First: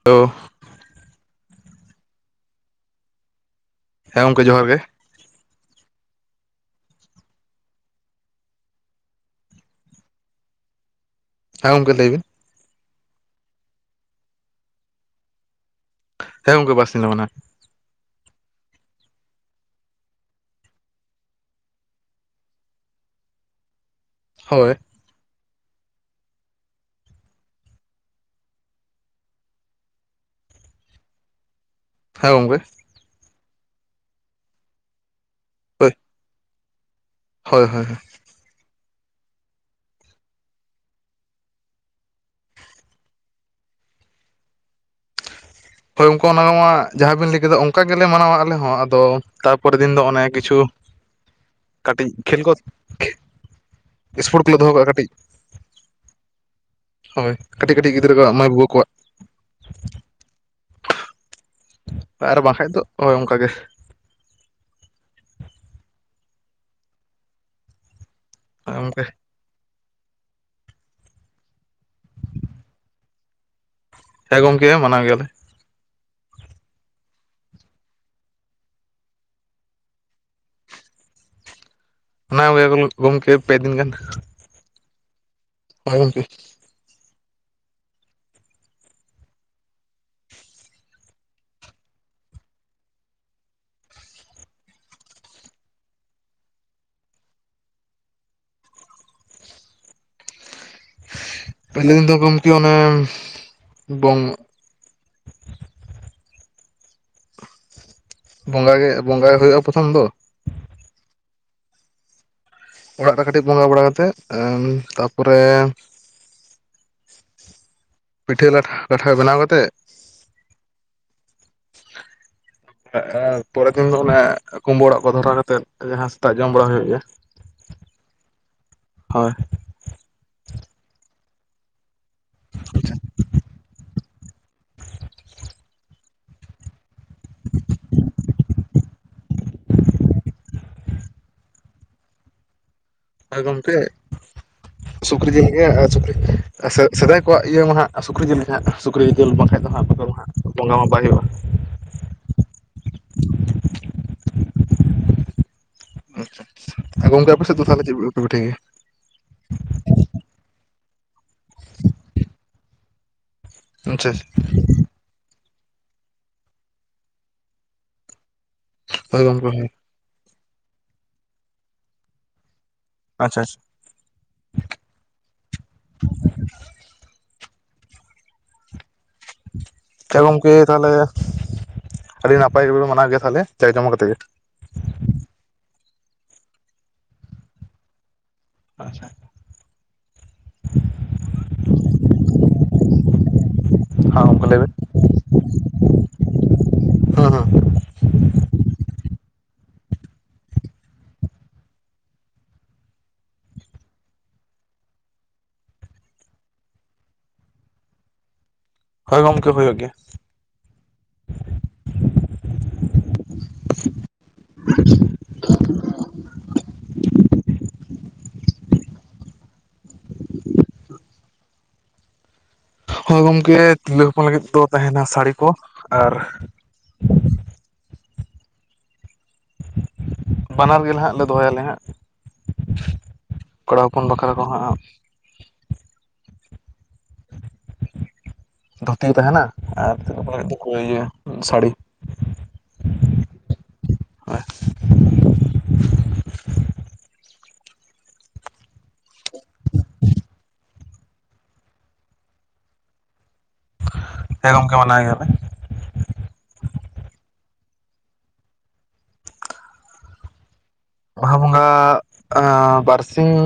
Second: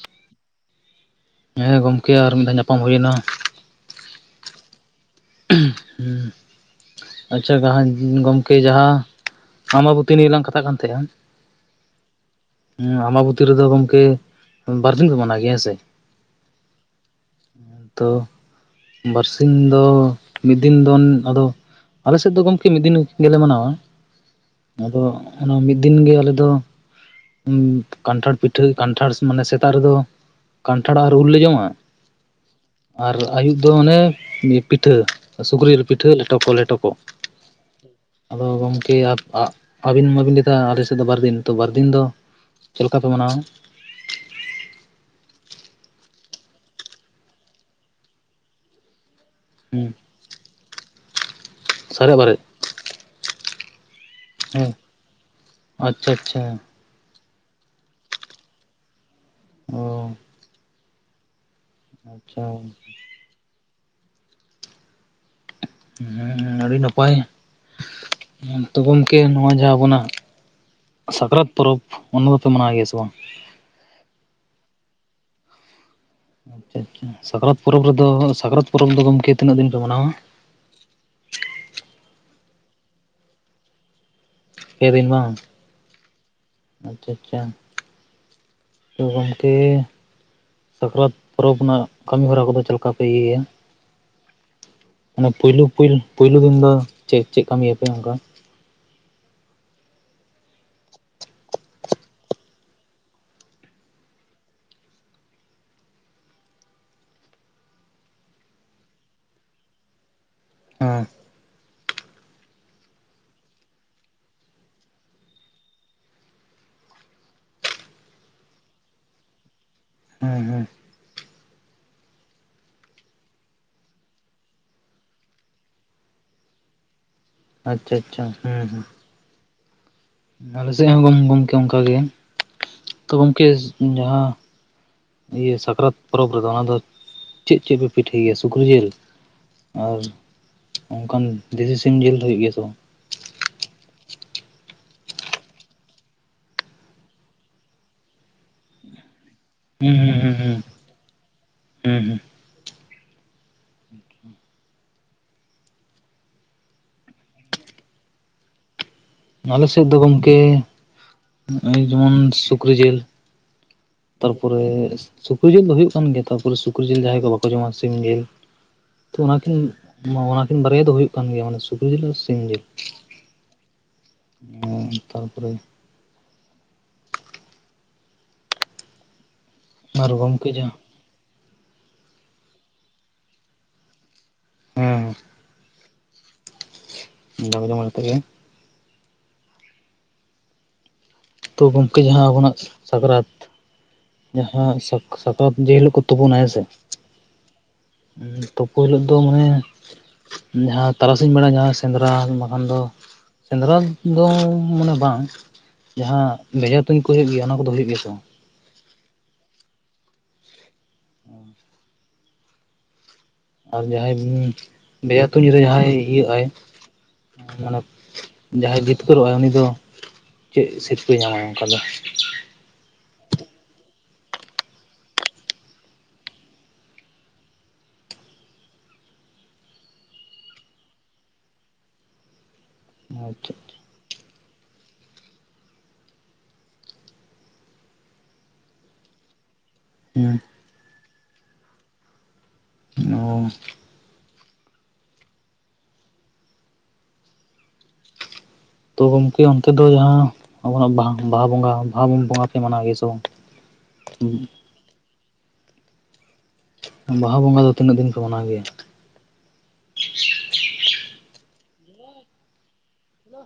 [unintelligible] ᱦᱮᱸ ᱜᱚᱢᱠᱮ ᱟᱨ ᱢᱤᱫ ᱫᱷᱟᱣ ᱧᱟᱯᱟᱢ ᱦᱩᱭ ᱮᱱᱟ᱾ ᱦᱮᱸ ᱜᱚᱢᱠᱮ ᱡᱚᱦᱟᱨ ᱜᱮ᱾ ᱦᱩᱸ᱾ ᱟᱪᱪᱷᱟ ᱜᱚᱢᱠᱮ ᱡᱟᱦᱟᱸ ᱟᱸᱵᱟᱵᱚᱛᱤ ᱱᱤᱭᱮ ᱞᱟᱝ ᱠᱟᱛᱷᱟᱜ ᱠᱟᱱ ᱛᱟᱦᱮᱸᱼᱟ᱾ ᱦᱮᱸ ᱜᱚᱝᱠᱮ ᱞᱟᱹᱭ ᱵᱤᱱ᱾ ᱦᱩᱸ ᱟᱢᱵᱟᱵᱚᱛᱤ ᱨᱮᱫᱚ ᱜᱚᱝᱠᱮ ᱵᱟᱨ ᱫᱤᱱ ᱯᱮ ᱢᱟᱱᱟᱣ ᱜᱮᱭᱟ ᱦᱮᱸ ᱥᱮ᱾ ᱦᱮᱸ ᱜᱚᱢᱠᱮ ᱵᱟᱨ ᱥᱤᱧ ᱞᱮ ᱢᱟᱟᱣᱟ᱾ ᱛᱚ ᱵᱟᱨᱥᱤᱧ ᱫᱚ ᱢᱤᱫ ᱫᱤᱱ ᱫᱚᱱ ᱟᱫᱚ ᱟᱞᱮ ᱥᱮᱫ ᱫᱚ ᱜᱚᱢᱠᱮ ᱢᱤᱫ ᱫᱤᱱ ᱜᱮᱞᱮ ᱢᱟᱱᱟᱣᱟ᱾ ᱦᱳᱭ᱾ ᱟᱫᱚ ᱚᱱᱟ ᱢᱤᱫ ᱫᱤᱱ ᱜᱮ ᱟᱞᱮ ᱫᱚ ᱠᱟᱱᱴᱷᱟᱲ ᱯᱤᱴᱷᱟᱹ ᱠᱟᱱᱴᱷᱟᱲ ᱢᱟᱱᱮ ᱥᱮᱛᱟᱜ ᱨᱮᱫᱚ ᱠᱟᱱᱴᱷᱟᱲ ᱟᱨ ᱨᱩᱞ ᱞᱮ ᱡᱚᱢᱟ᱾ ᱦᱮᱸ ᱜᱚᱝᱠᱮ, ᱟᱨ ᱟᱹᱭᱩᱵ ᱫᱚ ᱚᱱᱮ ᱯᱤᱴᱷᱟᱹ ᱥᱩᱠᱨᱤ ᱡᱤᱞ ᱦᱳᱭ ᱯᱤᱴᱷᱟᱹ ᱞᱮᱴᱚᱠᱚ ᱞᱮᱴᱚᱠᱚ᱾ ᱦᱳᱭ ᱦᱳᱭ [unintelligible] ᱟᱫᱚ ᱜᱚᱢᱠᱮ ᱟᱯ ᱟᱜ ᱟᱹᱵᱤᱱ ᱢᱟᱵᱤᱱ ᱞᱮᱭᱟᱫᱟ ᱟᱞᱮᱥᱮᱫ ᱫᱚ ᱵᱟᱨᱫᱤᱱ ᱛᱚ ᱵᱟᱨ ᱫᱤᱱ ᱫᱚ ᱪᱮᱫ ᱞᱮᱠᱟ ᱯᱮ ᱢᱟᱱᱟᱣᱟ? ᱦᱳᱭ ᱜᱚᱝᱠᱮ ᱚᱱᱟᱢᱟᱜ ᱡᱟᱦᱟᱸ ᱵᱤᱱ ᱞᱮ ᱠᱮᱫᱟ ᱚᱱᱠᱟ ᱜᱮᱞᱮ ᱢᱟᱱᱟᱣᱟ ᱟᱞᱮ ᱦᱚᱸ ᱟᱫᱚ ᱛᱟᱯᱚᱨᱮ ᱦᱩᱸ ᱫᱤᱱ ᱫᱚ ᱚᱱᱮ ᱠᱤᱪᱷᱩ ᱠᱟᱹᱴᱤᱡ ᱥᱟᱨᱮᱡ ᱵᱟᱨᱮᱡ ᱠᱷᱮᱞ ᱠᱚ ᱥᱯᱳᱨᱴ ᱠᱚᱞᱮ ᱦᱮᱸ ᱫᱚᱦᱚ ᱠᱟᱜ-ᱟ ᱠᱟᱹᱴᱤᱡ᱾ ᱟᱪᱪᱷᱟ ᱟᱪᱪᱷᱟ ᱦᱳᱭ ᱠᱟᱹᱴᱤᱡ ᱠᱟᱹᱴᱤᱡ ᱜᱤᱫᱽᱨᱟᱹ ᱠᱚᱣᱟᱜ ᱢᱟᱹᱭ ᱵᱟᱹᱵᱩ ᱠᱚᱣᱟᱜ᱾ ᱚ᱾ ᱟᱨ ᱟᱪᱪᱷᱟ ᱵᱟᱝᱠᱟᱱᱡ ᱫᱚ ᱦᱳᱭ ᱚᱱᱠᱟ ᱜᱮ᱾ ᱦᱮᱸ ᱦᱮᱸ ᱟᱹᱰᱤ ᱱᱟᱯᱟᱭᱚ, ᱛᱚ ᱜᱚᱝᱠᱮ ᱜᱚᱢᱠᱮ ᱱᱚᱣᱟ ᱡᱟᱦᱟᱸ ᱟᱵᱚᱱᱟᱜ ᱥᱠᱨᱟᱛ ᱯᱚᱨᱚᱵᱯ ᱚᱱᱟ ᱫᱚ ᱯᱮ ᱢᱟᱱᱟᱣ ᱜᱮᱭᱟ ᱥᱮ ᱵᱟᱝ? ᱦᱮᱸ ᱜᱚᱢᱠᱮ ᱢᱟᱱᱟᱣ ᱜᱮᱭᱟᱞᱮ᱾ ᱟᱪᱪᱷᱟ ᱟᱪᱪᱷᱟ ᱥᱟᱠᱨᱟᱛ ᱯᱚᱨᱚᱵᱽ ᱨᱮᱫᱚ ᱥᱟᱠᱨᱟᱛ ᱯᱚᱨᱚᱵᱽ ᱫᱚ ᱜᱚᱢᱠᱮ ᱛᱤᱱᱟᱹᱜ ᱫᱤᱱ ᱯᱮ ᱢᱟᱱᱟᱣᱟ? ᱚᱱᱟ ᱠᱚᱜᱮ ᱜᱚᱢᱠᱮ ᱯᱮ ᱫᱤᱱ ᱜᱟᱱ᱾ ᱯᱮ ᱫᱤᱱ ᱵᱟᱝ? ᱦᱳᱭ ᱜᱚᱝᱠᱮ ᱾ ᱟᱪᱪᱷᱟ ᱟᱪᱪᱷᱟ ᱛᱚ ᱜᱚᱢᱠᱮ ᱥᱟᱠᱨᱟᱛ ᱯᱚᱨᱚᱵᱽ ᱨᱮᱱᱟᱜ ᱠᱟᱹᱢᱤ ᱦᱚᱨᱟ ᱠᱚᱫᱚ ᱪᱮᱫ ᱞᱮᱠᱟ ᱯᱮ ᱤᱭᱟᱹᱭᱟ? ᱚᱱᱮ ᱯᱩᱭᱞᱩ ᱯᱩᱭ ᱯᱩᱭᱞᱩ ᱫᱤᱱ ᱫᱚ ᱪᱮᱫ ᱠᱟᱹᱢᱤᱭᱟᱯᱮ ᱚᱱᱠᱟ? ᱯᱚᱭᱞᱳ ᱫᱤᱱ ᱫᱚ ᱜᱚᱢᱠᱮ ᱚᱱᱮ ᱵᱚᱝ ᱵᱚᱸᱜᱟ ᱜᱮ ᱵᱚᱸᱜᱟᱭ ᱦᱩᱭᱩᱜᱼᱟ ᱯᱚᱛᱷᱚᱢ ᱫᱚ, ᱦᱮᱸ᱾ ᱚᱲᱟᱜ ᱨᱮ ᱠᱟᱹᱴᱤᱡ ᱵᱚᱸᱜᱟ ᱵᱟᱲᱟ ᱠᱟᱛᱮᱜ ᱛᱟᱯᱚᱨᱮ ᱯᱤᱴᱷᱟᱹ ᱞᱟᱴᱷᱟ ᱞᱟᱴᱷᱟ ᱵᱮᱱᱟᱣ ᱠᱟᱛᱮᱫ [unintelligible] ᱟᱨ ᱯᱚᱨᱮᱨ ᱫᱤᱱ ᱫᱚ ᱚᱱᱮ ᱠᱩᱢᱵᱳ ᱚᱲᱟᱜ ᱠᱚ ᱫᱷᱚᱨᱟ ᱠᱟᱛᱮᱝ [unintelligible] ᱡᱟᱦᱟᱸ ᱥᱮᱛᱟᱜ ᱡᱚᱢ ᱦᱩᱭᱩᱜ ᱜᱮᱭᱟ᱾ ᱟᱪᱪᱷᱟ ᱟᱪᱪᱷᱟ ᱦᱩᱸ ᱦᱮᱸ᱾ ᱦᱳᱭ᱾ ᱟᱞᱮ ᱥᱮᱫ ᱦᱚᱸ ᱜᱚᱢ ᱜᱚᱝᱠᱮ ᱚᱱᱠᱟ ᱜᱮ᱾ ᱛᱚ ᱜᱚᱝᱠᱮ ᱡᱟᱦᱟᱸ ᱤᱭᱟᱹ ᱥᱟᱠᱨᱟᱛ ᱯᱚᱨᱚᱵᱽ ᱨᱮᱫᱚ ᱚᱱᱟ ᱫᱚ ᱪᱮᱫ ᱪᱮᱫ ᱯᱮ ᱯᱤᱴᱷᱟᱹᱭ ᱜᱮᱭᱟ? ᱥᱩᱠᱨᱤ ᱡᱤᱞ, ᱟᱨ ᱚᱱᱠᱟᱱ ᱫᱮᱥᱤ ᱥᱤᱢ ᱡᱤᱞ ᱫᱚ ᱦᱩᱭᱩᱜ ᱜᱮᱭᱟ ᱥᱮ ᱵᱟᱝ? ᱟᱨ ᱜᱟᱢᱠᱮ ᱥᱩᱠᱨᱤ ᱡᱮᱞ ᱜᱮ ᱟ ᱥᱩᱠᱨᱤ ᱟ ᱥᱮᱫᱟᱭ ᱠᱚᱣᱟᱜ ᱤᱭᱟᱹ ᱢᱟ ᱦᱟᱸᱜ ᱥᱩᱡᱨᱤ ᱡᱤᱞ ᱜᱤ ᱜᱮ ᱦᱜ ᱥᱩᱠᱨᱤ ᱡᱤᱞᱩᱞ ᱵᱟᱝᱠᱷᱷᱟᱟᱱ ᱫᱚ ᱦᱟᱸᱜ ᱟ ᱦᱩᱸ ᱫᱚ [inaudible] ᱦᱟᱸᱜ ᱦᱩᱸ ᱦᱩᱸ ᱵᱚᱸᱜᱟ ᱢᱟᱯᱟᱭ ᱦᱩᱭᱩᱜᱼᱟ᱾ ᱦᱩᱸ ᱦᱩᱸ ᱦᱩᱸ ᱟᱨ ᱜᱚᱝᱠᱮ ᱟᱯᱮᱥᱮᱫ ᱫᱚ ᱛᱟᱦᱟᱞᱮ ᱪᱮᱫ ᱯᱮ ᱯᱮ ᱯᱤᱴᱷᱟᱹᱭ ᱜᱮᱭᱟ? ᱟᱞᱮ ᱥᱮᱫ ᱫᱚ ᱜᱚᱢᱠᱮ, ᱱᱚᱜ-ᱚᱭ ᱡᱮᱢᱚᱱ ᱥᱩᱠᱨᱤ ᱡᱮᱞ᱾ ᱟᱪᱪᱷᱟ ᱛᱟᱨᱯᱚᱨᱮ ᱥᱩᱠᱨᱤ ᱡᱮᱞ ᱫᱚ ᱦᱩᱭᱩᱜ ᱠᱟᱱ ᱜᱮᱭᱟ ᱛᱚ ᱛᱟᱨᱯᱚᱨᱮ ᱥᱩᱠᱨᱤ ᱡᱤᱞ ᱡᱟᱦᱟᱸᱭ ᱠᱚ ᱵᱟᱠᱚ ᱡᱚᱢᱟ ᱥᱤᱢ ᱡᱮᱞ ᱛᱚ ᱦᱳᱭ ᱜᱚᱢᱠᱮ ᱚᱱᱟᱠᱤᱱ ᱦᱳᱭ ᱚᱱᱟᱠᱤᱱ ᱵᱟᱨᱭᱟ ᱫᱚ ᱦᱩᱭᱩᱜ ᱠᱟᱱ ᱜᱮᱭᱟ ᱢᱟᱱᱮ ᱥᱩᱠᱨᱤ ᱡᱮᱞ ᱟᱨ ᱥᱤᱢ ᱡᱮᱞ᱾ ᱟ ᱟᱪᱪᱷ ᱚ ᱛᱟᱨᱯᱚᱨᱮ ᱟᱨ ᱪᱮ ᱜᱚᱢᱠᱮ ᱡᱟᱦᱟᱸ ᱛᱟᱦᱚᱞᱮ ᱟᱹᱰᱤ ᱱᱟᱯᱟᱭ ᱜᱮᱯᱮ ᱢᱟᱱᱟᱣ ᱜᱮᱭᱟ ᱛᱟᱦᱞᱮ? ᱪᱟᱭ [unintelligible] ᱠᱟᱛᱮ ᱜᱮ ᱾ ᱦᱩᱸᱻ ᱡᱟᱠ ᱡᱚᱢᱚᱠ ᱟᱛᱮ ᱜᱮ ᱾ ᱟᱪᱪᱷᱟ ᱾ ᱛᱚ ᱜᱚᱢᱠᱮ ᱡᱟᱦᱟ ᱟᱵᱚᱱᱟᱜ ᱥᱟᱠᱨᱟᱛ, ᱦᱮᱸ ᱜᱚᱢᱠᱮ ᱞᱟᱹᱭ ᱡᱟᱦᱟ ᱵᱮᱱ ᱥᱟᱠ ᱥᱟᱯᱟᱵ ᱡᱮ ᱦᱤᱞᱳᱜ ᱠᱚ ᱛᱳᱯᱳᱱᱟ ᱦᱮᱸ ᱥᱮ, ᱦᱟᱺ ᱦᱟᱺ ᱛᱳᱯᱳ ᱦᱤᱞᱳᱜ ᱫᱚ ᱢᱟᱱᱮ ᱡᱟᱦᱟᱸ ᱛᱟᱨᱟᱥᱤᱧ ᱵᱮᱲᱟ ᱡᱟᱦᱟᱸ ᱥᱮᱸᱫᱽᱨᱟ ᱵᱟᱠᱷᱟᱱ ᱫᱚ ᱥᱮᱸᱫᱽᱨᱟ ᱫᱚᱻ ᱢᱟᱱᱮ ᱵᱟᱝ ᱡᱟᱦᱟᱸ ᱵᱷᱮᱡᱟ ᱛᱩᱧ ᱠᱚ ᱦᱩᱭᱩᱜ ᱜᱮᱭᱟ ᱚᱱᱟ ᱠᱚᱫᱚ ᱦᱩᱭᱩᱜ ᱜᱮᱭᱟ ᱥᱮ ᱵᱟᱝ? ᱦᱳᱭ ᱜᱟᱢᱠᱮ ᱦᱳᱭᱳᱜ ᱜᱮᱭᱟ ᱾ ᱚᱸ ᱟᱨ ᱡᱟᱦᱟᱸᱭ ᱵᱷᱮᱡᱟ ᱛᱩᱧ ᱨᱮ ᱡᱟᱦᱟᱸᱭ ᱤᱭᱟ ᱟᱭ ᱢᱟᱱᱮ ᱡᱟᱸᱦᱟᱭ ᱡᱤᱛᱠᱟᱹᱨᱜ-ᱟᱭ ᱩᱱᱤ ᱫᱚ ᱪᱮᱫ ᱥᱤᱨᱽᱯᱟᱹ ᱧᱟᱢ ᱟᱭ ᱚᱱᱠᱟ ᱫᱚ? ᱦᱳᱭ ᱜᱚᱝᱠᱮ ᱛᱤᱨᱞᱟᱹ ᱦᱚᱯᱚᱱ ᱞᱟᱹᱜᱤᱫ ᱫᱚ ᱛᱟᱦᱮᱱᱟ ᱥᱟᱹᱲᱤ ᱠᱚ, ᱟᱨ ᱵᱟᱱᱟᱨ ᱜᱮ ᱞᱟᱦᱟᱸᱜ ᱞᱮ ᱫᱚᱦᱚᱭᱟᱞᱮ ᱦᱟᱸᱜ ᱾ ᱟᱪᱪᱷᱟ ᱠᱚᱲᱟ ᱦᱚᱯᱚᱱ ᱵᱟᱠᱷᱨᱟ ᱠᱚ ᱦᱟᱸᱜ ᱫᱷᱩᱛᱤ ᱛᱟᱦᱮᱱᱟ ᱟᱨ ᱛᱤᱨᱞᱟᱹ ᱦᱚᱯᱚᱱ ᱦᱮᱸ ᱞᱟᱹᱜᱤᱫ ᱫᱚ ᱤᱭᱟᱹ ᱥᱟᱹᱲᱤ ᱾ ᱚᱻ ᱛᱚ ᱜᱚᱢᱠᱮ ᱚᱱᱛᱮ ᱫᱚ ᱡᱟᱦᱟᱸ ᱟᱵᱚᱱᱟᱜ ᱵᱟᱦᱟ ᱵᱟᱦᱟ ᱵᱚᱸᱜᱟ ᱵᱟᱦᱟ ᱵᱚᱸᱜᱟ ᱯᱮ ᱢᱟᱱᱟᱣ ᱜᱮᱭᱟ ᱥᱮ ᱵᱟᱝ? ᱦᱮᱸ ᱜᱚᱢᱠᱮ ᱢᱟᱱᱟᱣ ᱜᱮᱭᱟ ᱞᱮ ᱾ ᱵᱟᱦᱟ ᱵᱚᱸᱜᱟ ᱫᱚ ᱛᱤᱱᱟᱹᱜ ᱫᱤᱱ ᱯᱮ ᱢᱟᱱᱟᱣ ᱜᱮᱭᱟ? ᱵᱟᱦᱟ ᱵᱚᱸᱜᱟ ᱟᱻ ᱵᱟᱨᱥᱤᱧᱻ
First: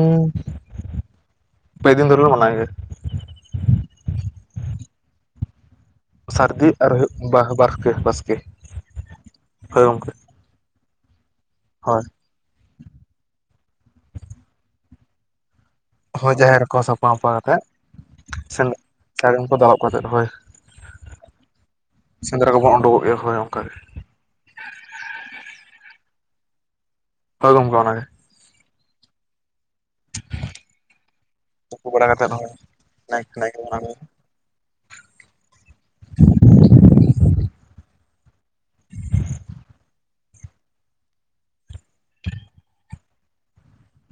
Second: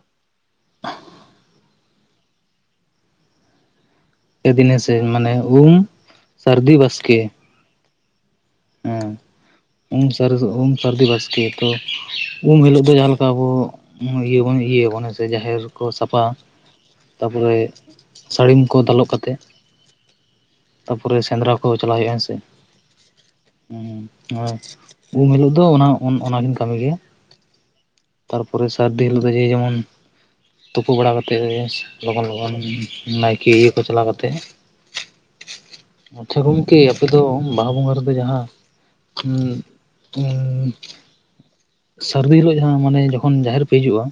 ᱯᱮ ᱫᱤᱱ ᱫᱷᱚᱨᱮ ᱞᱮ ᱢᱟᱱᱟᱣ ᱜᱮᱭᱟ ᱾ ᱮ ᱫᱤᱱᱮ ᱥᱮ ᱢᱟᱱᱮ ᱩᱢ ᱥᱟᱹᱨᱫᱤ ᱟᱨ ᱦᱩᱭᱩᱜ ᱵᱟ-ᱵᱟᱦ ᱵᱟᱥᱠᱮ ᱾ ᱚᱸ ᱩᱢ ᱥᱟᱨᱮᱥ ᱩᱢ ᱥᱟᱹᱨᱫᱤ ᱵᱟᱥᱠᱮ ᱛᱚ ᱦᱳᱭ ᱩᱢ ᱦᱤᱞᱳᱜ ᱫᱚ ᱡᱟᱦᱟᱸ ᱞᱮᱠᱟ ᱟᱵᱚ ᱤᱭᱟᱹ ᱵᱚᱱ ᱤᱭᱟᱹ ᱟᱵᱚᱱ ᱦᱮ ᱥᱮ ᱡᱟᱦᱮᱨ ᱠᱚ ᱦᱳᱭ ᱥᱟᱯᱷᱟ ᱡᱟᱦᱮᱨ ᱠᱚ ᱥᱟᱯᱷᱟ ᱢᱟᱯᱷᱟ ᱠᱟᱛᱮᱫ ᱛᱟᱯᱚᱨᱮ ᱥᱟᱹᱲᱤᱢ ᱥᱮᱱ ᱠᱚ ᱫᱟᱞᱚᱵ ᱠᱟᱛᱮᱫ ᱥᱟᱹᱲᱤᱢᱠᱚ ᱫᱟᱞᱚᱵ ᱠᱟᱛᱮᱫ ᱦᱳᱭ ᱛᱟᱯᱚᱨᱮ ᱥᱮᱸᱫᱽᱨᱟ ᱠᱚ ᱪᱟᱞᱟᱜ ᱦᱩᱭᱩᱜᱼᱟ ᱦᱮᱸ ᱾ ᱥᱮ ᱥᱮᱸᱫᱽᱨᱟ ᱠᱚᱵᱚᱱ ᱳᱰᱳᱠᱚᱜ ᱜᱮᱭᱟ ᱦᱳᱭ ᱚᱱᱠᱟ ᱜᱮ ᱾ ᱦᱳᱭ ᱩᱢ ᱦᱤᱞᱳᱜ ᱫᱚ ᱚᱱᱟ ᱚᱱᱟ ᱠᱤᱱ ᱠᱟᱹᱢᱤ ᱜᱮ ᱾ ᱦᱳᱭ ᱜᱚᱢᱠᱮ ᱚᱱᱟ ᱜᱮ ᱾ ᱛᱟᱨᱯᱚᱨᱮ ᱥᱟᱹᱨᱫᱤ ᱦᱤᱞᱳᱜ ᱫᱚ ᱡᱮ ᱡᱚᱢᱚᱱ ᱾ ᱛᱩᱯᱩ ᱵᱟᱲᱟ ᱠᱟᱛᱮᱜ ᱛᱩᱯᱩ ᱵᱟᱲᱟ ᱞᱚᱜᱚᱱ ᱠᱟᱛᱮᱫ ᱦᱳᱭ ᱞᱚᱜᱚᱱ ᱱᱟᱭᱠᱮ ᱤᱭᱟᱹ ᱠᱚ ᱪᱟᱞᱟᱣ ᱠᱟᱛᱮᱜ ᱟᱪᱪᱷᱟ ᱜᱚᱢᱠᱮ ᱟᱯᱮ ᱫᱚ ᱵᱟᱦᱟ ᱵᱚᱸᱜᱟ ᱨᱮᱫᱚ ᱡᱟᱦᱟᱸ ᱼᱼ ᱦᱩᱸᱻ ᱩᱸᱻ ᱥᱟᱹᱨᱫᱤ ᱦᱤᱞᱳᱜ ᱡᱟᱦᱟᱸ ᱢᱟᱱᱮ ᱡᱚᱠᱷᱚᱱ ᱡᱟᱦᱮᱨ ᱯᱮ ᱦᱤᱡᱩᱜᱼᱟ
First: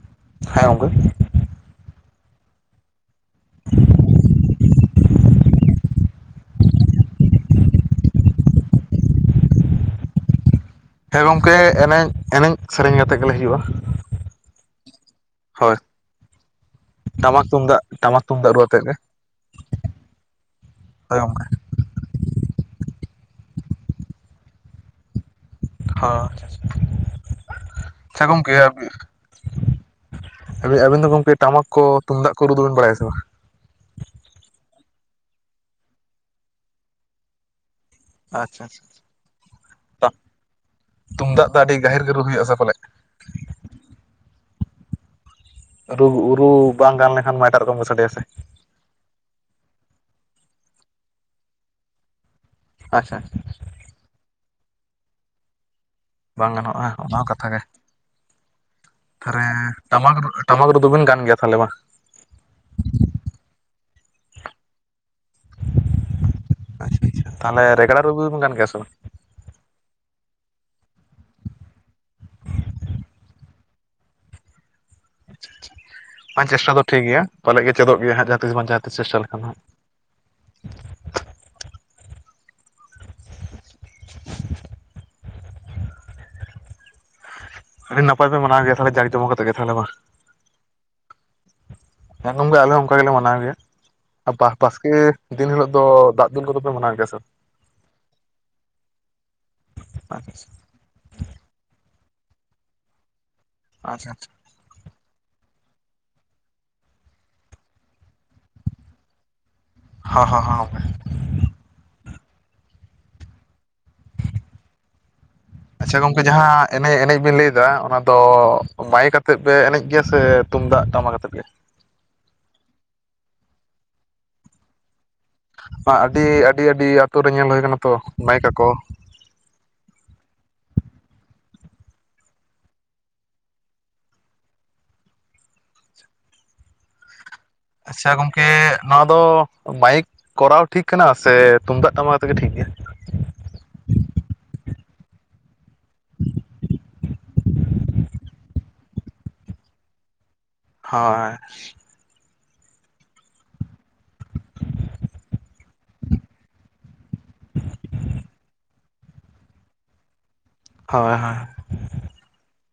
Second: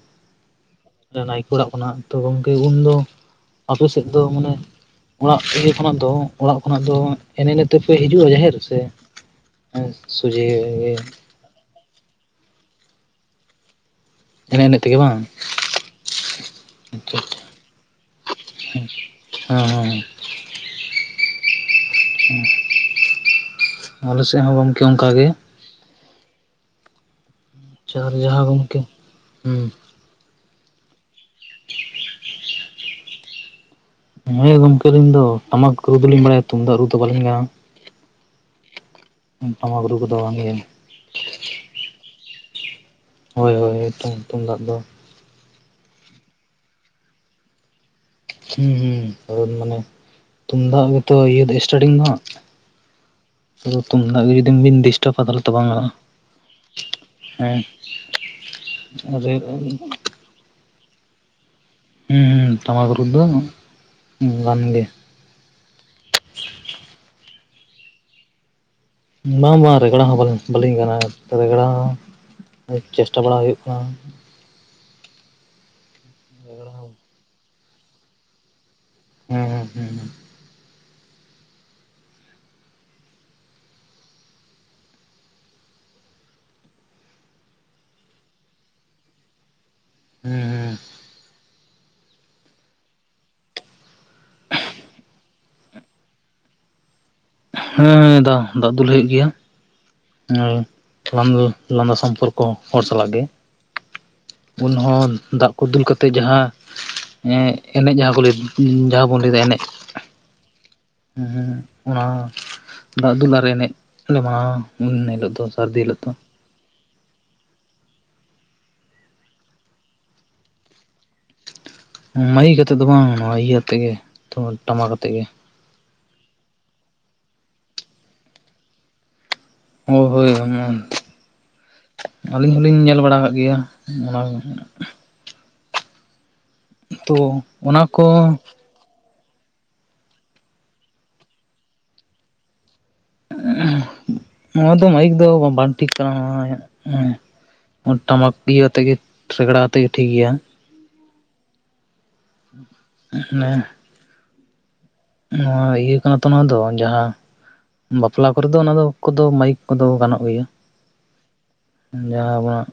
ᱦᱮᱸ ᱜᱚᱢᱠᱮ ᱱᱟᱭᱠᱮ ᱚᱲᱟᱜ ᱠᱷᱚᱱᱟᱜ ᱛᱚ ᱜᱚᱢᱠᱮ ᱩᱱᱫᱚ ᱟᱯᱮ ᱥᱮᱫ ᱫᱚ ᱢᱟᱱᱮ ᱼᱼ ᱚᱲᱟᱜ ᱤᱭᱟᱹ ᱠᱷᱚᱱᱟᱜ ᱫᱚ ᱚᱲᱟᱜ ᱠᱷᱚᱱᱟᱜ ᱫᱚ ᱮᱱᱮᱪ ᱮᱱᱮᱪ ᱛᱮᱯᱮ ᱦᱤᱡᱩᱜᱼᱟ ᱡᱟᱦᱮᱨ? ᱥᱮ ᱼᱼ ᱮ ᱥᱳᱡᱷᱮ ᱜᱮ ᱾ ᱦᱮᱸ ᱜᱚᱝᱠᱮ ᱮᱱᱮᱡ, ᱮᱱᱮᱡ ᱥᱮᱨᱮᱧ ᱠᱟᱛᱮᱫ ᱜᱮᱞᱮ ᱦᱩᱭᱩᱜᱼᱟ᱾ ᱮᱱᱮᱡ ᱮᱱᱮᱡ ᱛᱮᱜᱮ ᱵᱟᱝ? ᱟᱪᱪᱷᱟ ᱴᱟᱢᱟᱠ ᱟᱪᱪᱷᱟ ᱛᱩᱢᱫᱟᱜ, ᱴᱟᱢᱟᱠ ᱛᱩᱢᱫᱟᱜ ᱨᱩ ᱟᱛᱮᱜ ᱦᱮᱸ ᱜᱮ᱾ ᱦᱳᱭ ᱜᱚᱢᱠᱮ᱾ ᱚᱸ ᱟᱞᱮ ᱥᱮᱫ ᱦᱚᱸ ᱜᱚᱝᱠᱮ ᱚᱱᱠᱟ ᱜᱮ᱾ ᱦᱚᱸ ᱟᱪᱪᱷᱟ, ᱟᱨ ᱟᱪᱪᱷᱟ ᱡᱟᱦᱟᱸ ᱜᱚᱢᱠᱮ ᱜᱚᱝᱠᱮ ᱟᱵᱤᱱᱼᱼ ᱦᱩᱸ ᱟᱵᱤᱱ ᱟᱵᱤᱱ ᱫᱚ ᱜᱚᱢᱠᱮ ᱴᱟᱢᱟᱠ ᱠᱚ, ᱛᱩᱢᱫᱟᱜ ᱠᱚ ᱨᱩ ᱫᱚᱵᱤᱱ ᱵᱟᱲᱟᱭᱟ ᱥᱮ ᱵᱟᱝ? ᱦᱳᱭ ᱜᱚᱢᱠᱮ ᱟᱹᱞᱤᱧ ᱫᱚ, ᱴᱟᱢᱟᱠ ᱨᱩ ᱫᱩᱞᱤᱧ ᱵᱟᱲᱟᱭᱟ ᱛᱩᱢᱫᱟᱜ ᱨᱩ ᱫᱚ ᱵᱟᱞᱤᱧ ᱜᱟᱱᱟ᱾ ᱟᱪᱪᱷᱟ ᱟᱪᱪᱷᱟ ᱟᱪᱪᱷᱟ᱾ ᱴᱟᱢᱟᱠ ᱨᱩ ᱠᱚᱫᱚ ᱵᱟᱝᱜᱮ ᱭᱟ ᱛᱩᱢᱫᱟᱜ ᱫᱚ ᱟᱹᱰᱤ ᱜᱟᱦᱤᱨ ᱜᱮ ᱨᱩ ᱦᱩᱭᱩᱜ ᱟᱥᱮ ᱯᱟᱞᱮᱜᱼᱼ ᱦᱳᱭ ᱦᱳᱭ ᱦᱳᱭ ᱛᱩᱢᱫᱟᱜ ᱫᱚᱼᱼ ᱨᱩ ᱨᱩ ᱵᱟᱝ ᱜᱟᱱ ᱞᱮᱠᱷᱟᱱ ᱢᱟ ᱮᱴᱟᱜ ᱨᱚᱠᱚᱢ ᱜᱮ ᱥᱟᱰᱮᱭᱟ ᱥᱮ᱾ ᱦᱩᱸ ᱦᱩᱸ ᱢᱟᱱᱮ ᱨᱩ ᱛᱩᱢᱫᱟᱜ ᱜᱮᱛᱚ ᱤᱭᱟᱹ ᱥᱴᱟᱨᱴᱤᱝ ᱫᱚ ᱦᱟᱸᱜ᱾ ᱟᱪᱪᱷᱟ ᱟᱪᱪᱷᱟ᱾‌ ᱟᱫᱚ ᱛᱩᱢᱫᱟᱜ ᱜᱮ ᱡᱩᱫᱤ ᱵᱤᱱ ᱰᱤᱥᱴᱟᱵᱟ ᱛᱟᱦᱞᱮ ᱛᱚ ᱵᱟᱝ ᱜᱟᱱᱚᱜᱼᱟ᱾ ᱵᱟᱝ ᱜᱟᱱᱚᱜᱼᱟ ᱚᱱᱟ ᱦᱚᱸ ᱠᱟᱛᱷᱟ ᱦᱮᱸ ᱜᱮ᱾ ᱟᱫᱚ ᱛᱷᱟᱨᱮ ᱴᱟᱢᱟᱠ ᱨᱩᱼᱼ ᱴᱟᱢᱟᱠ ᱨᱩ ᱫᱚᱵᱤᱱ ᱜᱟᱱ ᱜᱮᱭᱟ ᱛᱟᱦᱞᱮ ᱵᱟᱝ? ᱦᱩᱸ ᱦᱩᱸ ᱴᱟᱢᱟᱠ ᱨᱩ ᱫᱚ ᱜᱟᱱ ᱜᱮ᱾ ᱟᱪᱪᱷᱟ ᱟᱪᱪᱷᱟ, ᱛᱟᱦᱞᱮ ᱨᱮᱜᱽᱲᱟ ᱨᱩ ᱫᱚᱵᱤᱱ ᱜᱟᱱ ᱜᱮᱭᱟ ᱥᱮ ᱵᱟᱝ? ᱚᱱᱟ ᱦᱚᱸ ᱵᱟᱝ ᱵᱟᱝ ᱨᱮᱜᱽᱲᱟ ᱦᱚᱸ ᱵᱟᱞᱤᱧ ᱵᱟᱞᱤᱧ ᱜᱟᱱᱟ ᱨᱮᱜᱽᱲᱟ ᱦᱚᱼᱼ ᱪᱮᱥᱴᱟ ᱵᱟᱲᱟ ᱦᱩᱭᱩᱜ ᱠᱟᱱᱟ᱾ ᱵᱟᱝ ᱨᱮᱜᱽᱲᱟ ᱪᱮᱥᱴᱟ ᱫᱚ ᱦᱚᱸ ᱴᱷᱤᱠ ᱜᱮᱭᱟ᱾ ᱯᱟᱞᱮᱜ ᱜᱮ ᱪᱮᱫᱚᱜ ᱜᱮᱭᱟ ᱡᱟᱦᱟᱸ ᱛᱤᱥ ᱵᱟᱝ ᱡᱟᱦᱟᱸ ᱛᱤᱥ ᱪᱮᱥᱴᱟ ᱦᱩᱸ ᱞᱮᱠᱷᱟᱱ ᱦᱟᱸᱜ᱾ ᱦᱩᱸ ᱟᱹᱰᱤ ᱱᱟᱯᱟᱭ ᱯᱮ ᱢᱟᱱᱟᱣ ᱜᱮᱭᱟ ᱛᱟᱦᱞᱮ ᱡᱟᱠ ᱡᱚᱢᱚᱠ ᱠᱟᱛᱮ ᱜᱮ ᱛᱟᱦᱞᱮ ᱵᱟᱝ? ᱦᱩᱸ ᱦᱩᱸ᱾ ᱦᱮᱸ ᱜᱚᱢᱠᱮ ᱟᱞᱮ ᱦᱚ ᱚᱱᱠᱟ ᱜᱮᱞᱮ ᱢᱟᱱᱟᱣ ᱜᱮᱭᱟ᱾ ᱵᱟᱦ ᱵᱟᱥᱠᱮᱻ ᱫᱤᱱ ᱦᱤᱞᱳᱜ ᱫᱚ ᱫᱟᱜ ᱫᱩᱞ ᱠᱚᱫᱚ ᱯᱮ ᱢᱟᱱᱟᱣ ᱜᱮᱭᱟ ᱥᱮ ᱵᱟᱝ? ᱦᱮᱸ ᱫᱟ ᱫᱟᱜ ᱫᱩᱞ ᱦᱩᱭᱩᱜ ᱜᱮᱭᱟ᱾ ᱵᱟᱝ? ᱦᱳᱭ ᱞᱟᱸᱫᱟ ᱞᱟᱸᱫᱟ ᱥᱚᱢᱯᱚᱨᱠᱚ ᱦᱚᱲ ᱥᱟᱞᱟᱜ ᱜᱮ᱾ ᱟᱪᱪᱷᱟ ᱪᱷᱟ᱾ ᱩᱱᱦᱚᱸ ᱫᱟᱜ ᱠᱚ ᱫᱩᱞ ᱠᱟᱛᱮᱫ ᱡᱟᱦᱟᱸᱼᱼ ᱮ ᱮᱱᱮᱡ ᱡᱟᱦᱟᱸ ᱠᱚ ᱞᱟᱹᱭ ᱡᱟᱦᱟᱸ ᱵᱚᱱ ᱞᱟᱹᱭᱫᱟ ᱮᱱᱮᱡ᱾ ᱦᱚ ᱦᱚ ᱦᱚ ᱦᱩᱸ ᱦᱩᱸ ᱚᱱᱟ ᱦᱚᱸ ᱫᱟᱜ ᱫᱩᱞ ᱟᱨ ᱮᱱᱮᱡ ᱞᱮ ᱢᱟᱱᱟᱣᱟ ᱩᱱ ᱦᱤᱞᱳᱜ ᱫᱚ᱾ ᱥᱟᱹᱨᱫᱤ ᱟᱪᱪᱷᱟ ᱦᱤᱞᱳᱜ ᱫᱚ ᱜᱚᱝᱠᱮ ᱡᱟᱦᱟᱸᱼᱼ ᱮᱱᱮᱡ ᱮᱱᱮᱡ ᱵᱮᱱ ᱞᱟᱹᱭ ᱫᱟ ᱚᱱᱟ ᱫᱚ ᱢᱟᱭᱮᱠ ᱟᱛᱮᱫ ᱯᱮ ᱮᱱᱮᱡ ᱜᱮᱭᱟ ᱥᱮ ᱛᱩᱢᱫᱟᱜ ᱴᱟᱢᱟᱠ ᱟᱛᱮᱫ ᱜᱮ? ᱢᱟᱭᱤᱠ ᱟᱛᱮᱫ ᱫᱚ ᱵᱟᱝ ᱱᱚᱣᱟ ᱤᱭᱟᱹ ᱛᱮᱜᱮ ᱴᱟᱢᱟᱠ ᱟᱛᱮ ᱜᱮ᱾ ᱟᱹᱰᱤ ᱟᱹᱰᱤ ᱟᱹᱰᱤ ᱟᱛᱳ ᱨᱮ ᱧᱮᱞ ᱦᱩᱭ ᱠᱟᱱᱟ ᱛᱚ ᱢᱟᱭᱤᱠ ᱟᱠᱚ᱾ ᱦᱳᱭ ᱦᱳᱭᱳᱢᱟᱲᱱ ᱟᱹᱞᱤᱧ ᱦᱚᱸᱞᱤᱧ ᱧᱮᱞ ᱵᱟᱲᱟ ᱠᱟᱜ ᱜᱮᱭᱟ ᱚᱱᱟᱼᱼ ᱛᱚ ᱚᱱᱟ ᱠᱚ ᱟᱪᱪᱷᱟ ᱜᱚᱝᱠᱮ ᱟᱫᱚ ᱢᱟᱭᱤᱠ ᱠᱚᱨᱟᱣ ᱴᱷᱤᱠ ᱠᱟᱱᱟ ᱥᱮ ᱛᱩᱢᱫᱟᱜ ᱴᱟᱢᱟᱠ ᱛᱮᱜᱮ ᱴᱷᱤᱠ ᱜᱮᱭᱟ? ᱱᱚᱣᱟ ᱫᱚ ᱢᱟᱭᱤᱠ ᱫᱚ ᱵᱟᱝ ᱴᱷᱤᱠ ᱠᱟᱱᱟ, ᱱᱚᱣᱟ ᱳᱧᱟᱜ ᱢᱚᱱᱮ ᱴᱟᱢᱟᱠ ᱤᱭᱟᱹ ᱟᱛᱮ ᱜᱮ ᱨᱮᱜᱲᱟ ᱟᱛᱮ ᱜᱮ ᱴᱷᱤᱠ ᱜᱮᱭᱟ᱾ ᱦᱳᱭ [unintelligible] ᱱᱚᱣᱟ ᱤᱭᱟᱹ ᱠᱟᱱᱟ ᱛᱚ ᱱᱚᱣᱟ ᱫᱚ ᱡᱟᱦᱟᱸ ᱵᱟᱯᱞᱟ ᱠᱚᱨᱮ ᱫᱚ ᱚᱱᱟ ᱫᱚ ᱠᱚᱫᱚ ᱢᱟᱭᱤᱠ ᱠᱚᱫᱚ ᱜᱟᱱᱚᱜ ᱜᱮᱭᱟ᱾ ᱦᱳᱭ ᱦᱳᱭ᱾ ᱡᱟᱦᱟᱸ ᱟᱵᱚᱱᱟᱜ,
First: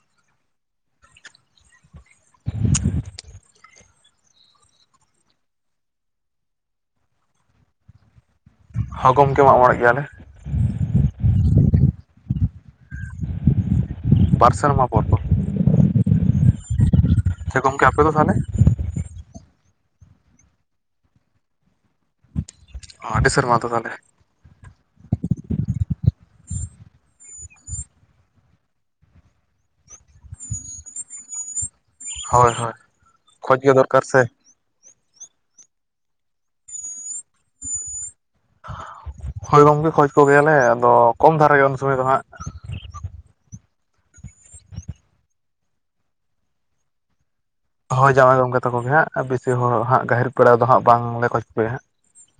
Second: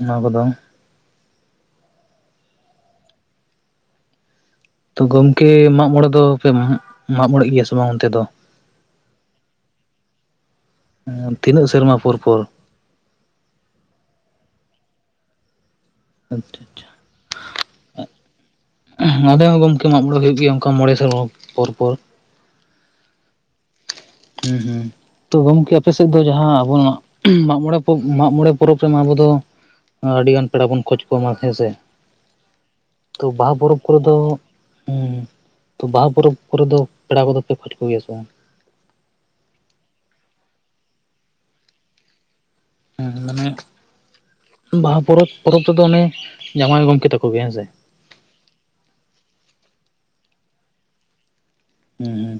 ᱚᱱᱟ ᱠᱚᱫᱚ᱾ [inaudible] ᱛᱚ ᱜᱚᱢᱠᱮ ᱢᱟᱜᱽ ᱢᱚᱬᱮ ᱫᱚ ᱯᱮ ᱢᱟᱜᱽ ᱢᱚᱬᱮᱜ ᱜᱮᱭᱟ ᱥᱮ ᱵᱟᱝ ᱚᱱᱛᱮ ᱫᱚ? ᱦᱚᱸ ᱜᱚᱢᱠᱮ ᱢᱟᱜ ᱢᱟᱬᱮᱜ ᱜᱮᱭᱟ ᱞᱮ᱾ ᱮᱸ ᱛᱤᱱᱟᱹᱜ ᱥᱮᱨᱢᱟ ᱯᱚᱨ ᱯᱚᱨ? ᱵᱟᱨ ᱥᱮᱨᱢᱟ ᱯᱚᱨ ᱯᱚᱨ᱾ ᱟᱪᱪᱷᱟ ᱟᱪᱪᱷᱟ᱾ ᱦᱮᱸ ᱜᱚᱝᱠᱮ ᱟᱯᱮ ᱫᱚ ᱛᱟᱦᱚᱞᱮ? ᱟᱞᱮ ᱦᱚᱸ ᱜᱚᱢᱠᱮ ᱢᱟᱜ ᱢᱚᱬᱮ ᱦᱩᱭᱩᱜ ᱜᱮᱭᱟ ᱚᱱᱠᱟ ᱢᱚᱬᱮ ᱥᱮᱨᱢᱟ ᱯᱚᱨ ᱯᱚᱨ᱾ ᱚᱸ ᱟᱹᱰᱤ ᱥᱮᱨᱢᱟ ᱛᱚ ᱛᱟᱦᱚᱞᱮ᱾ ᱦᱩᱸ ᱦᱩᱸ᱾ ᱛᱚ ᱜᱚᱢᱠᱮ ᱟᱯᱮ ᱥᱮᱫ ᱫᱚ ᱡᱟᱦᱟᱸ ᱟᱵᱚ ᱢᱟᱜ ᱢᱟᱜᱽ ᱢᱚᱬᱮ ᱯᱚᱵ ᱢᱟᱜᱽ ᱢᱚᱬᱮ ᱯᱚᱨᱚᱵᱽ ᱨᱮᱢᱟ ᱟᱵᱚ ᱫᱚ ᱟᱹᱰᱤᱜᱟᱱ ᱯᱮᱲᱟ ᱵᱚᱱ ᱠᱷᱚᱡ ᱠᱚᱢᱟ ᱦᱮᱸ ᱥᱮ ᱦᱳᱭ ᱦᱳᱭ ᱛᱚ ᱵᱟᱦᱟ ᱠᱷᱚᱡᱽ ᱜᱮ ᱯᱚᱨᱚᱵᱽ ᱠᱚᱨᱮ ᱫᱚᱨᱠᱟᱨ ᱫᱚ ᱥᱮ ᱦᱩᱸ ᱛᱚ ᱵᱟᱦᱟ ᱯᱚᱨᱚᱵᱽ ᱠᱚᱨᱮ ᱫᱚ ᱯᱮᱲᱟ ᱠᱚᱫᱚ ᱯᱮ ᱠᱷᱚᱡ ᱠᱚ ᱜᱮᱭᱟ ᱥᱮ ᱵᱟᱝ? ᱦᱳᱭ ᱜᱚᱝᱠᱮ ᱠᱷᱚᱡ ᱠᱚᱜᱮᱭᱟᱞᱮ ᱟᱫᱚ ᱠᱚᱢ ᱫᱷᱟᱨᱟ ᱜᱮ ᱩᱱ ᱥᱚᱢᱚᱭ ᱫᱚ ᱦᱟᱸᱜ᱾ ᱦᱩᱸ ᱢᱟᱱᱮ ᱵᱟᱦᱟ ᱯᱚᱨᱚᱵᱽ ᱯᱚᱨᱚᱵᱽ ᱨᱮᱫᱚ ᱚᱱᱮ ᱡᱟᱶᱟᱭ ᱜᱚᱢᱠᱮ ᱛᱟᱠᱚ ᱜᱮ ᱦᱮᱸ ᱥᱮ? ᱦᱳᱭ ᱡᱟᱶᱟᱭ ᱜᱚᱝᱠᱮ ᱛᱟᱠᱚ ᱜᱮ ᱦᱟᱸᱜ ᱵᱤᱥᱤ ᱦᱚᱲ ᱦᱟᱸᱜ ᱜᱟᱹᱦᱤᱨ ᱯᱮᱲᱟ ᱫᱚ ᱦᱟᱸᱜ ᱵᱟᱝ ᱞᱮ ᱠᱷᱚᱡᱽ ᱯᱮᱭᱟ᱾ ᱦᱩᱸ ᱦᱩᱸ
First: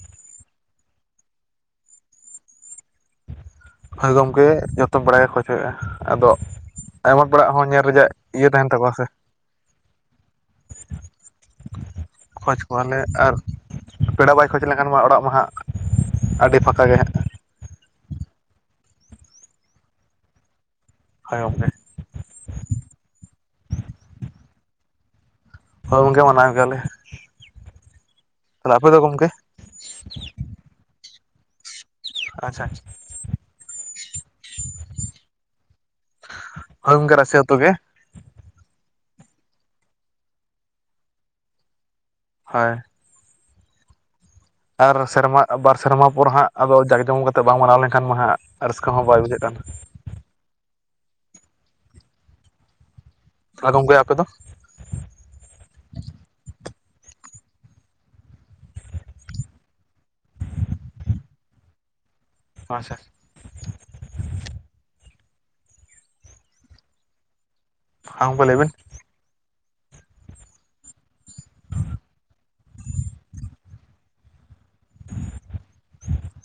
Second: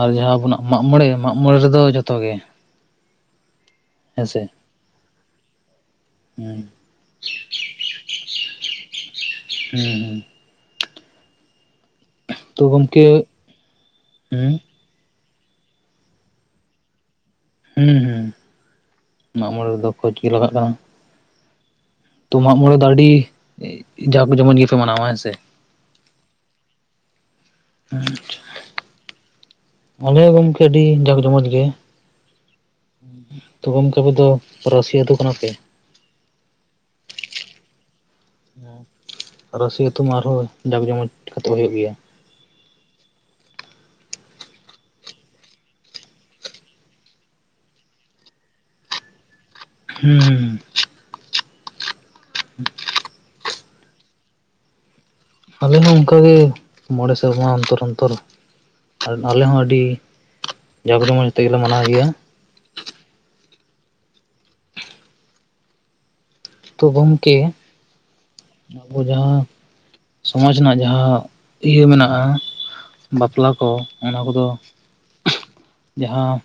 ᱟᱨ ᱡᱟᱦᱟᱸ ᱟᱵᱚᱱᱟᱜ ᱢᱟᱜ ᱢᱚᱬᱮ ᱢᱟᱜ ᱢᱚᱬᱮ ᱨᱮᱫᱚ ᱡᱷᱚᱛᱚ ᱜᱮ᱾ ᱦᱳᱭ ᱦᱮᱸᱥᱮ ᱜᱚᱢᱠᱮ ᱡᱷᱚᱛᱚ ᱵᱟᱲᱟ ᱜᱮ ᱠᱷᱚᱡ ᱦᱳᱭᱳᱜ-ᱟ ᱟᱫᱚ ᱦᱩᱸ ᱟᱭᱢᱟ ᱯᱮᱲᱟᱜ ᱦᱚᱸ ᱧᱮᱨ ᱨᱮᱡᱟᱜ ᱤᱭᱟᱹ ᱛᱟᱦᱮᱱ ᱛᱟᱠᱚᱣᱟ ᱥᱮ, ᱦᱩᱸ ᱦᱩᱸ ᱠᱷᱚᱡᱽ ᱛᱚ ᱠᱚᱣᱟ ᱞᱮ ᱜᱚᱢᱠᱮ ᱟᱨ ᱯᱮᱲᱟ ᱵᱟᱭ ᱦᱩᱸ ᱠᱷᱚᱡᱽ ᱞᱮ ᱠᱷᱟᱱ ᱢᱟ ᱚᱲᱟᱜ ᱢᱟ ᱦᱟᱸᱜ ᱟᱹᱰᱤ ᱯᱷᱸᱟᱠᱟ ᱜᱮ ᱦᱟᱸᱜ ᱦᱩᱸ ᱦᱩᱸ ᱢᱟᱜ ᱢᱚᱬᱮ ᱨᱮᱫᱚ ᱠᱷᱚᱡ ᱜᱮ ᱞᱟᱜᱟᱜ-ᱟ᱾ ᱦᱳᱭ ᱜᱚᱢᱠᱮ᱾ ᱛᱚ ᱢᱟᱜ ᱢᱚᱬᱮ ᱫᱚ ᱟᱹᱰᱤ ᱡᱟᱠ ᱡᱚᱢᱚᱡ ᱜᱮᱯᱮ ᱢᱟᱱᱟᱣᱟ ᱦᱮᱸ ᱥᱮ? ᱦᱳᱭ ᱜᱚᱝᱠᱮ ᱢᱟᱱᱟᱣ ᱜᱮᱭᱟ ᱞᱮ᱾ ᱟᱪᱪᱷᱟ ᱛᱟᱦᱞᱮ ᱟᱯᱮ ᱫᱚ ᱜᱚᱢᱠᱮ? ᱢᱚᱱᱮ ᱜᱚᱝᱠᱮ ᱟᱹᱰᱤ ᱡᱟᱸᱠ ᱡᱚᱢᱚᱡ ᱜᱮ᱾ ᱟᱪᱪᱷᱟ ᱟᱪᱪᱷᱟ᱾ ᱛᱚ ᱜᱚᱢᱠᱮ ᱟᱵᱚ ᱫᱚ ᱨᱟᱥᱤ ᱟᱛᱩ ᱠᱟᱱᱟᱯᱮ? ᱦᱳᱭ ᱜᱚᱝᱠᱮ ᱨᱟᱥᱤ ᱟᱛᱩ ᱜᱮ᱾ ᱨᱟᱥᱤ ᱟᱛᱩ ᱢᱟ ᱟᱨᱦᱚᱸ ᱡᱟᱠ ᱡᱚᱢᱚᱪ ᱠᱟᱛᱮᱜ ᱦᱩᱭᱩᱜ ᱜᱮᱭᱟ᱾ ᱦᱳᱭ᱾ ᱟᱨ ᱥᱮᱨᱢᱟ ᱵᱟᱨ ᱥᱮᱨᱢᱟ ᱯᱚᱨ ᱦᱟᱸᱜ ᱟᱫᱚ ᱡᱟᱸᱠ ᱡᱚᱢᱚᱠ ᱟᱛᱮᱜ ᱵᱟᱝ ᱢᱟᱱᱟᱣ ᱞᱮᱱᱠᱷᱟᱱ ᱢᱟ ᱦᱟᱸᱜ ᱨᱟᱹᱥᱠᱟᱹ ᱦᱚᱸ ᱵᱟᱭ ᱵᱩᱡᱷᱟᱹᱜ ᱠᱟᱱ, ᱦᱩᱸ ᱦᱩᱸ᱾ [unintelligible] ᱦᱟᱸ ᱜᱚᱝᱠᱮ ᱟᱯᱮ ᱫᱚ? ᱟᱞᱮ ᱦᱚᱸ ᱚᱝᱠᱟ ᱜᱮ ᱢᱚᱬᱮ ᱥᱮᱨᱢᱟ ᱚᱱᱛᱚᱨ ᱚᱱᱛᱚᱨ ᱟᱨ ᱟᱞᱮ ᱦᱚᱸ ᱟᱹᱰᱤ ᱡᱟᱠ ᱡᱚᱢᱚᱡᱽ ᱛᱮᱜᱮᱞᱮ ᱢᱟᱱᱟᱣ ᱜᱮᱭᱟ᱾ ᱟᱪᱪᱷᱟ ᱛᱚ ᱜᱚᱢᱠᱮ ᱦᱟᱸ ᱜᱚᱢᱠᱮ ᱞᱟᱹᱭ ᱵᱮᱱ? ᱟᱵᱚ ᱡᱟᱦᱟᱸ ᱥᱚᱢᱟᱡᱽ ᱨᱮᱱᱟᱜ ᱡᱟᱦᱟᱸ ᱤᱭᱟᱹ ᱢᱮᱱᱟᱜ-ᱟ᱾ ᱵᱟᱯᱞᱟ ᱠᱚ ᱚᱱᱟ ᱠᱚᱫᱚ ᱡᱟᱦᱟᱸ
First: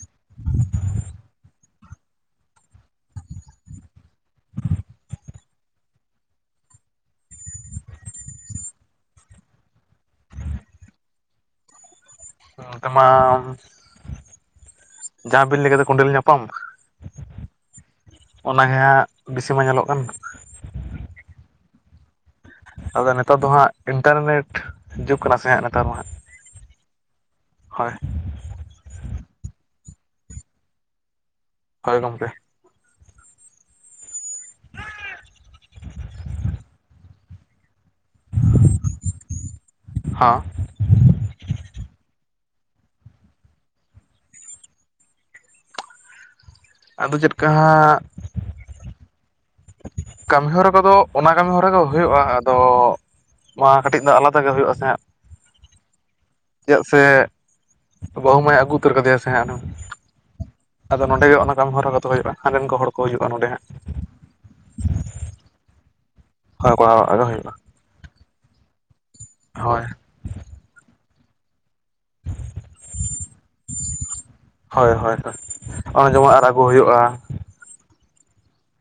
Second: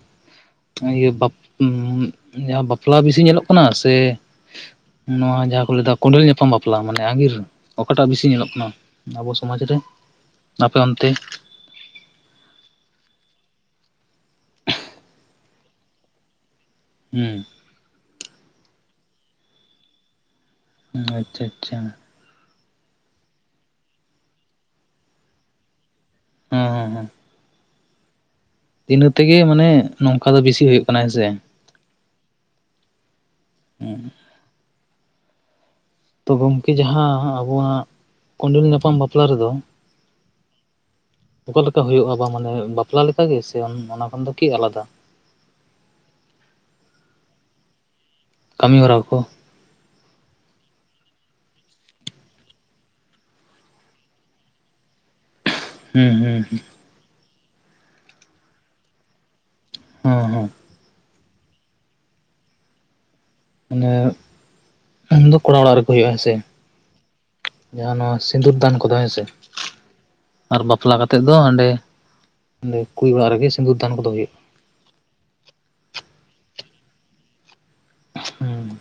ᱤᱭᱟᱹ ᱵᱟᱯ ᱩᱸᱜ ᱡᱟᱦᱟᱸ ᱵᱟᱯᱞᱟ ᱵᱤᱥᱤ ᱧᱮᱞᱚᱜ ᱠᱟᱱᱟ ᱥᱮ ᱱᱚᱣᱟ ᱡᱟᱦᱟᱸ ᱠᱚ ᱞᱟᱹᱭ ᱫᱟ ᱠᱚᱸᱰᱮᱞ ᱧᱟᱯᱟᱢ ᱵᱟᱯᱞᱟ ᱢᱟᱱᱮ ᱟᱺᱜᱤᱨ ᱚᱠᱟᱴᱟᱜ ᱵᱤᱥᱤ ᱧᱮᱞᱚᱜ ᱠᱟᱱᱟ? ᱟᱵᱚ ᱥᱚᱢᱟᱡᱽ ᱨᱮ ᱟᱯᱮ ᱚᱱᱛᱮ? ᱚᱱ ᱛᱮᱢᱟ ᱩᱸ ᱩᱸ ᱡᱟᱦᱟᱸ ᱵᱤᱱ ᱞᱟᱹᱭ ᱠᱮᱫᱟ ᱠᱚᱸᱰᱮᱞ ᱧᱟᱯᱟᱢ ᱩᱸ ᱚᱱᱟ ᱜᱮ ᱦᱟᱸᱜ ᱵᱤᱥᱤ ᱢᱟ ᱧᱮᱞᱚᱜ ᱠᱟᱱ᱾ ᱟᱪᱪᱷᱟ ᱟᱪᱪᱷᱟ ᱟᱫᱚ ᱱᱮᱛᱟᱨ ᱫᱚ ᱦᱟᱸᱜ ᱤᱱᱴᱟᱨᱱᱮᱴ ᱡᱩᱜᱽ ᱠᱟᱱᱟ ᱥᱮ ᱦᱟᱸᱜ ᱱᱮᱛᱟᱨ ᱫᱚ ᱦᱟᱸᱜ ᱦᱚᱸ ᱦᱚᱸ ᱦᱚᱸ ᱦᱳᱭ ᱤᱱᱟᱹ ᱛᱮᱜᱮ ᱢᱟᱱᱮ ᱱᱚᱝᱠᱟ ᱫᱚ ᱵᱤᱥᱤ ᱦᱩᱭᱩᱜ ᱠᱟᱱᱟ ᱦᱮᱸᱥᱮ ᱦᱳᱭ ᱜᱚᱢᱠᱮ ᱩᱸ ᱛᱚ ᱜᱚᱢᱠᱮ ᱡᱟᱦᱟᱸ ᱦᱟᱸᱜ ᱟᱵᱚᱣᱟᱜ ᱠᱚᱸᱰᱮᱞ ᱧᱟᱯᱟᱢ ᱵᱟᱯᱞᱟ ᱨᱮᱫᱚ ᱦᱚᱸ ᱚᱠᱟ ᱞᱮᱠᱟ ᱦᱩᱭᱩᱜ-ᱟ ᱵᱟ ᱢᱟᱱᱮ ᱵᱟᱯᱞᱟ ᱞᱮᱠᱟ ᱜᱮ ᱥᱮ ᱚᱱ ᱚᱱᱟ ᱠᱷᱚᱱ ᱫᱚ ᱠᱤ ᱟᱞᱟᱫᱟ? ᱟᱫᱚ ᱪᱮᱫᱠᱟ ᱦᱟᱸᱜ ᱠᱟᱹᱢᱤ ᱦᱚᱨᱟ ᱠᱩ ᱠᱟᱹᱢᱤᱦᱚᱨᱟ ᱠᱚᱫᱚ ᱚᱱᱟ ᱠᱟᱹᱢᱤ ᱦᱚᱨᱟ ᱜᱮ ᱦᱩᱭᱩᱜ-ᱟ ᱟᱫᱚ ᱱᱚᱣᱟ ᱠᱟᱹᱴᱤᱡ ᱫᱚ ᱟᱞᱟᱫᱟ ᱜᱮ ᱦᱩᱭᱩᱜ ᱟᱥᱮ ᱦᱟᱸᱜ ᱦᱩᱸ ᱦᱩᱸ ᱦᱩᱸ ᱪᱮᱫᱟᱜ ᱥᱮ ᱵᱟᱹᱦᱩ ᱢᱟᱭ ᱟᱹᱜᱩ ᱩᱛᱟᱹᱨ ᱠᱟᱫᱮᱭᱟ ᱥᱮ ᱦᱟᱸᱜ ᱮᱱᱦᱚᱸ ᱦᱚᱸ ᱦᱚᱸ ᱟᱫᱚ ᱱᱚᱰᱮ ᱜᱮ ᱚᱱᱟ ᱠᱟᱹᱢᱤ ᱦᱚᱨᱟ ᱠᱚᱛᱚ ᱦᱩᱭᱩᱜ-ᱟ ᱦᱟᱸᱰᱮᱱ ᱠᱚ ᱦᱚᱲ ᱠᱚ ᱦᱤᱡᱩᱜ-ᱟ ᱱᱚᱰᱮ ᱦᱟᱸᱜ ᱢᱟᱱᱮ ᱩᱱ ᱫᱚ ᱠᱚᱲᱟ ᱚᱲᱟᱜ ᱨᱮᱠᱚ ᱦᱩᱭᱩᱜ ᱦᱮᱸ ᱥᱮ ᱦᱮᱸ ᱠᱚᱲᱟ ᱦᱩᱭᱩᱜ-ᱟ᱾ ᱡᱟᱦᱟᱸ ᱱᱚᱣᱟ ᱥᱤᱸᱫᱩᱨ ᱫᱟᱱ ᱠᱚᱫᱚ ᱦᱮᱸᱥᱮ ᱦᱳᱭ ᱟᱨ ᱵᱟᱯᱞᱟ ᱠᱟᱛᱮᱫ ᱫᱚ ᱚᱸᱰᱮ ᱚᱸᱰᱮ ᱠᱩᱲᱤ ᱚᱲᱟᱜ ᱨᱮᱜᱮ ᱥᱤᱸᱫᱩᱨ ᱫᱟᱱ ᱠᱚᱫᱚ ᱦᱩᱭᱩᱜ-ᱟ᱾ ᱦᱳᱭ ᱦᱳᱭ ᱦᱳᱭ ᱚᱱᱮ ᱡᱮᱢᱚᱱ ᱟᱨ ᱟᱹᱜᱩ ᱦᱩᱭᱩᱜ-ᱟ᱾ ᱦᱩᱸ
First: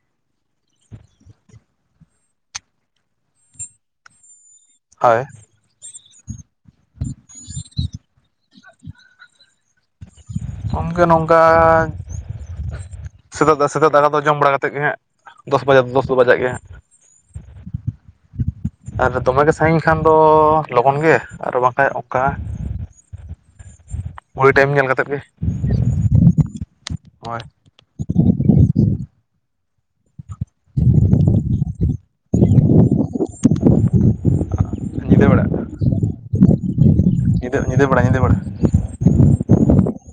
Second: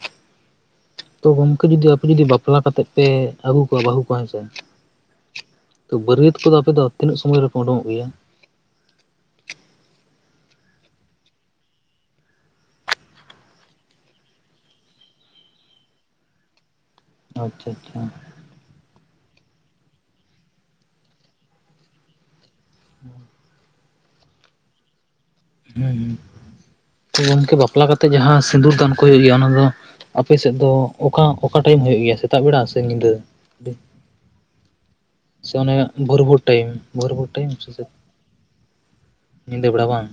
ᱛᱚ ᱜᱚᱢᱠᱮ ᱡᱩᱫᱤ ᱟᱯᱮ ᱡᱩᱫᱤ ᱵᱟᱯᱞᱟ ᱠᱟᱛᱮᱜ ᱯᱮ ᱟᱹᱜᱩ ᱠᱚᱣᱟ ᱵᱟᱹᱦᱩ ᱠᱚᱣᱟ ᱦᱮᱸᱥᱮ ᱦᱳᱭ ᱛᱚ ᱵᱟᱹᱨᱭᱟᱹᱛ ᱠᱚᱫᱚ ᱟᱯᱮ ᱫᱚ ᱛᱤᱱᱟᱹᱜ ᱥᱚᱢᱚᱭ ᱨᱮᱯᱮ ᱩᱰᱩᱝᱚᱜ ᱜᱮᱭᱟ? [unintelligible] ᱜᱚᱢᱠᱮ ᱱᱚᱝᱠᱟ ᱥᱮᱛᱟᱜ ᱫᱚ ᱥᱮᱛᱟᱜ ᱫᱚ ᱫᱟᱠᱟ ᱫᱚ ᱡᱚᱢ ᱵᱟᱲᱟ ᱠᱟᱛᱮ ᱜᱮ ᱦᱟᱸᱜ ᱫᱚᱥ ᱵᱟᱡᱟ ᱫᱚᱥ ᱵᱟᱡᱟᱜ ᱜᱮ ᱦᱟᱸᱜ ᱟᱪᱪᱷᱟ ᱟᱪᱪᱷᱟ᱾ ᱟᱨ ᱫᱚᱢᱮ ᱜᱮ ᱥᱟᱺᱜᱤᱧ ᱠᱷᱟᱱ ᱫᱚ ᱞᱚᱜᱚᱱ ᱜᱮ ᱟᱨ ᱵᱟᱝᱠᱷᱟᱱ ᱚᱱᱠᱟ ᱦᱩᱸ᱾ ᱜᱷᱚᱲᱤ ᱴᱟᱭᱤᱢ ᱧᱮᱞ ᱠᱟᱛᱮᱫ ᱜᱮ᱾ ᱦᱩᱸ ᱦᱩᱸ, ᱦᱳᱭ ᱜᱚᱝᱠᱮ ᱵᱟᱯᱞᱟ ᱠᱟᱛᱮᱜ ᱡᱟᱦᱟᱸ ᱥᱤᱸᱫᱩᱨ ᱫᱟᱱ ᱠᱚ ᱦᱩᱭᱩᱜ ᱦᱩᱭᱟ ᱚᱱᱟ ᱫᱚ ᱟᱯᱮ ᱥᱮᱫ ᱫᱚ ᱚᱠᱟ-ᱚᱠᱟ ᱴᱟᱭᱤᱢ ᱦᱩᱭᱩᱜ ᱜᱮᱭᱟ, ᱥᱮᱛᱟᱜ ᱵᱮᱲᱟ ᱥᱮ ᱧᱤᱫᱟᱹ? ᱧᱤᱫᱟᱹ ᱵᱮᱲᱟ ᱥᱮ ᱚᱱᱮ ᱵᱷᱚᱨ-ᱵᱷᱚᱨ ᱴᱟᱭᱤᱢ, ᱵᱷᱚᱨ-ᱵᱷᱚᱨ ᱴᱟᱭᱤᱢ ᱧᱤᱫᱟᱹ ᱥᱮ ᱧᱤᱫᱟᱹ ᱪᱮᱫ? ᱵᱮᱲᱟ ᱧᱤᱫᱟᱹ ᱵᱮᱲᱟ ᱧᱤᱫᱟᱹ ᱵᱮᱲᱟ ᱵᱟᱝ?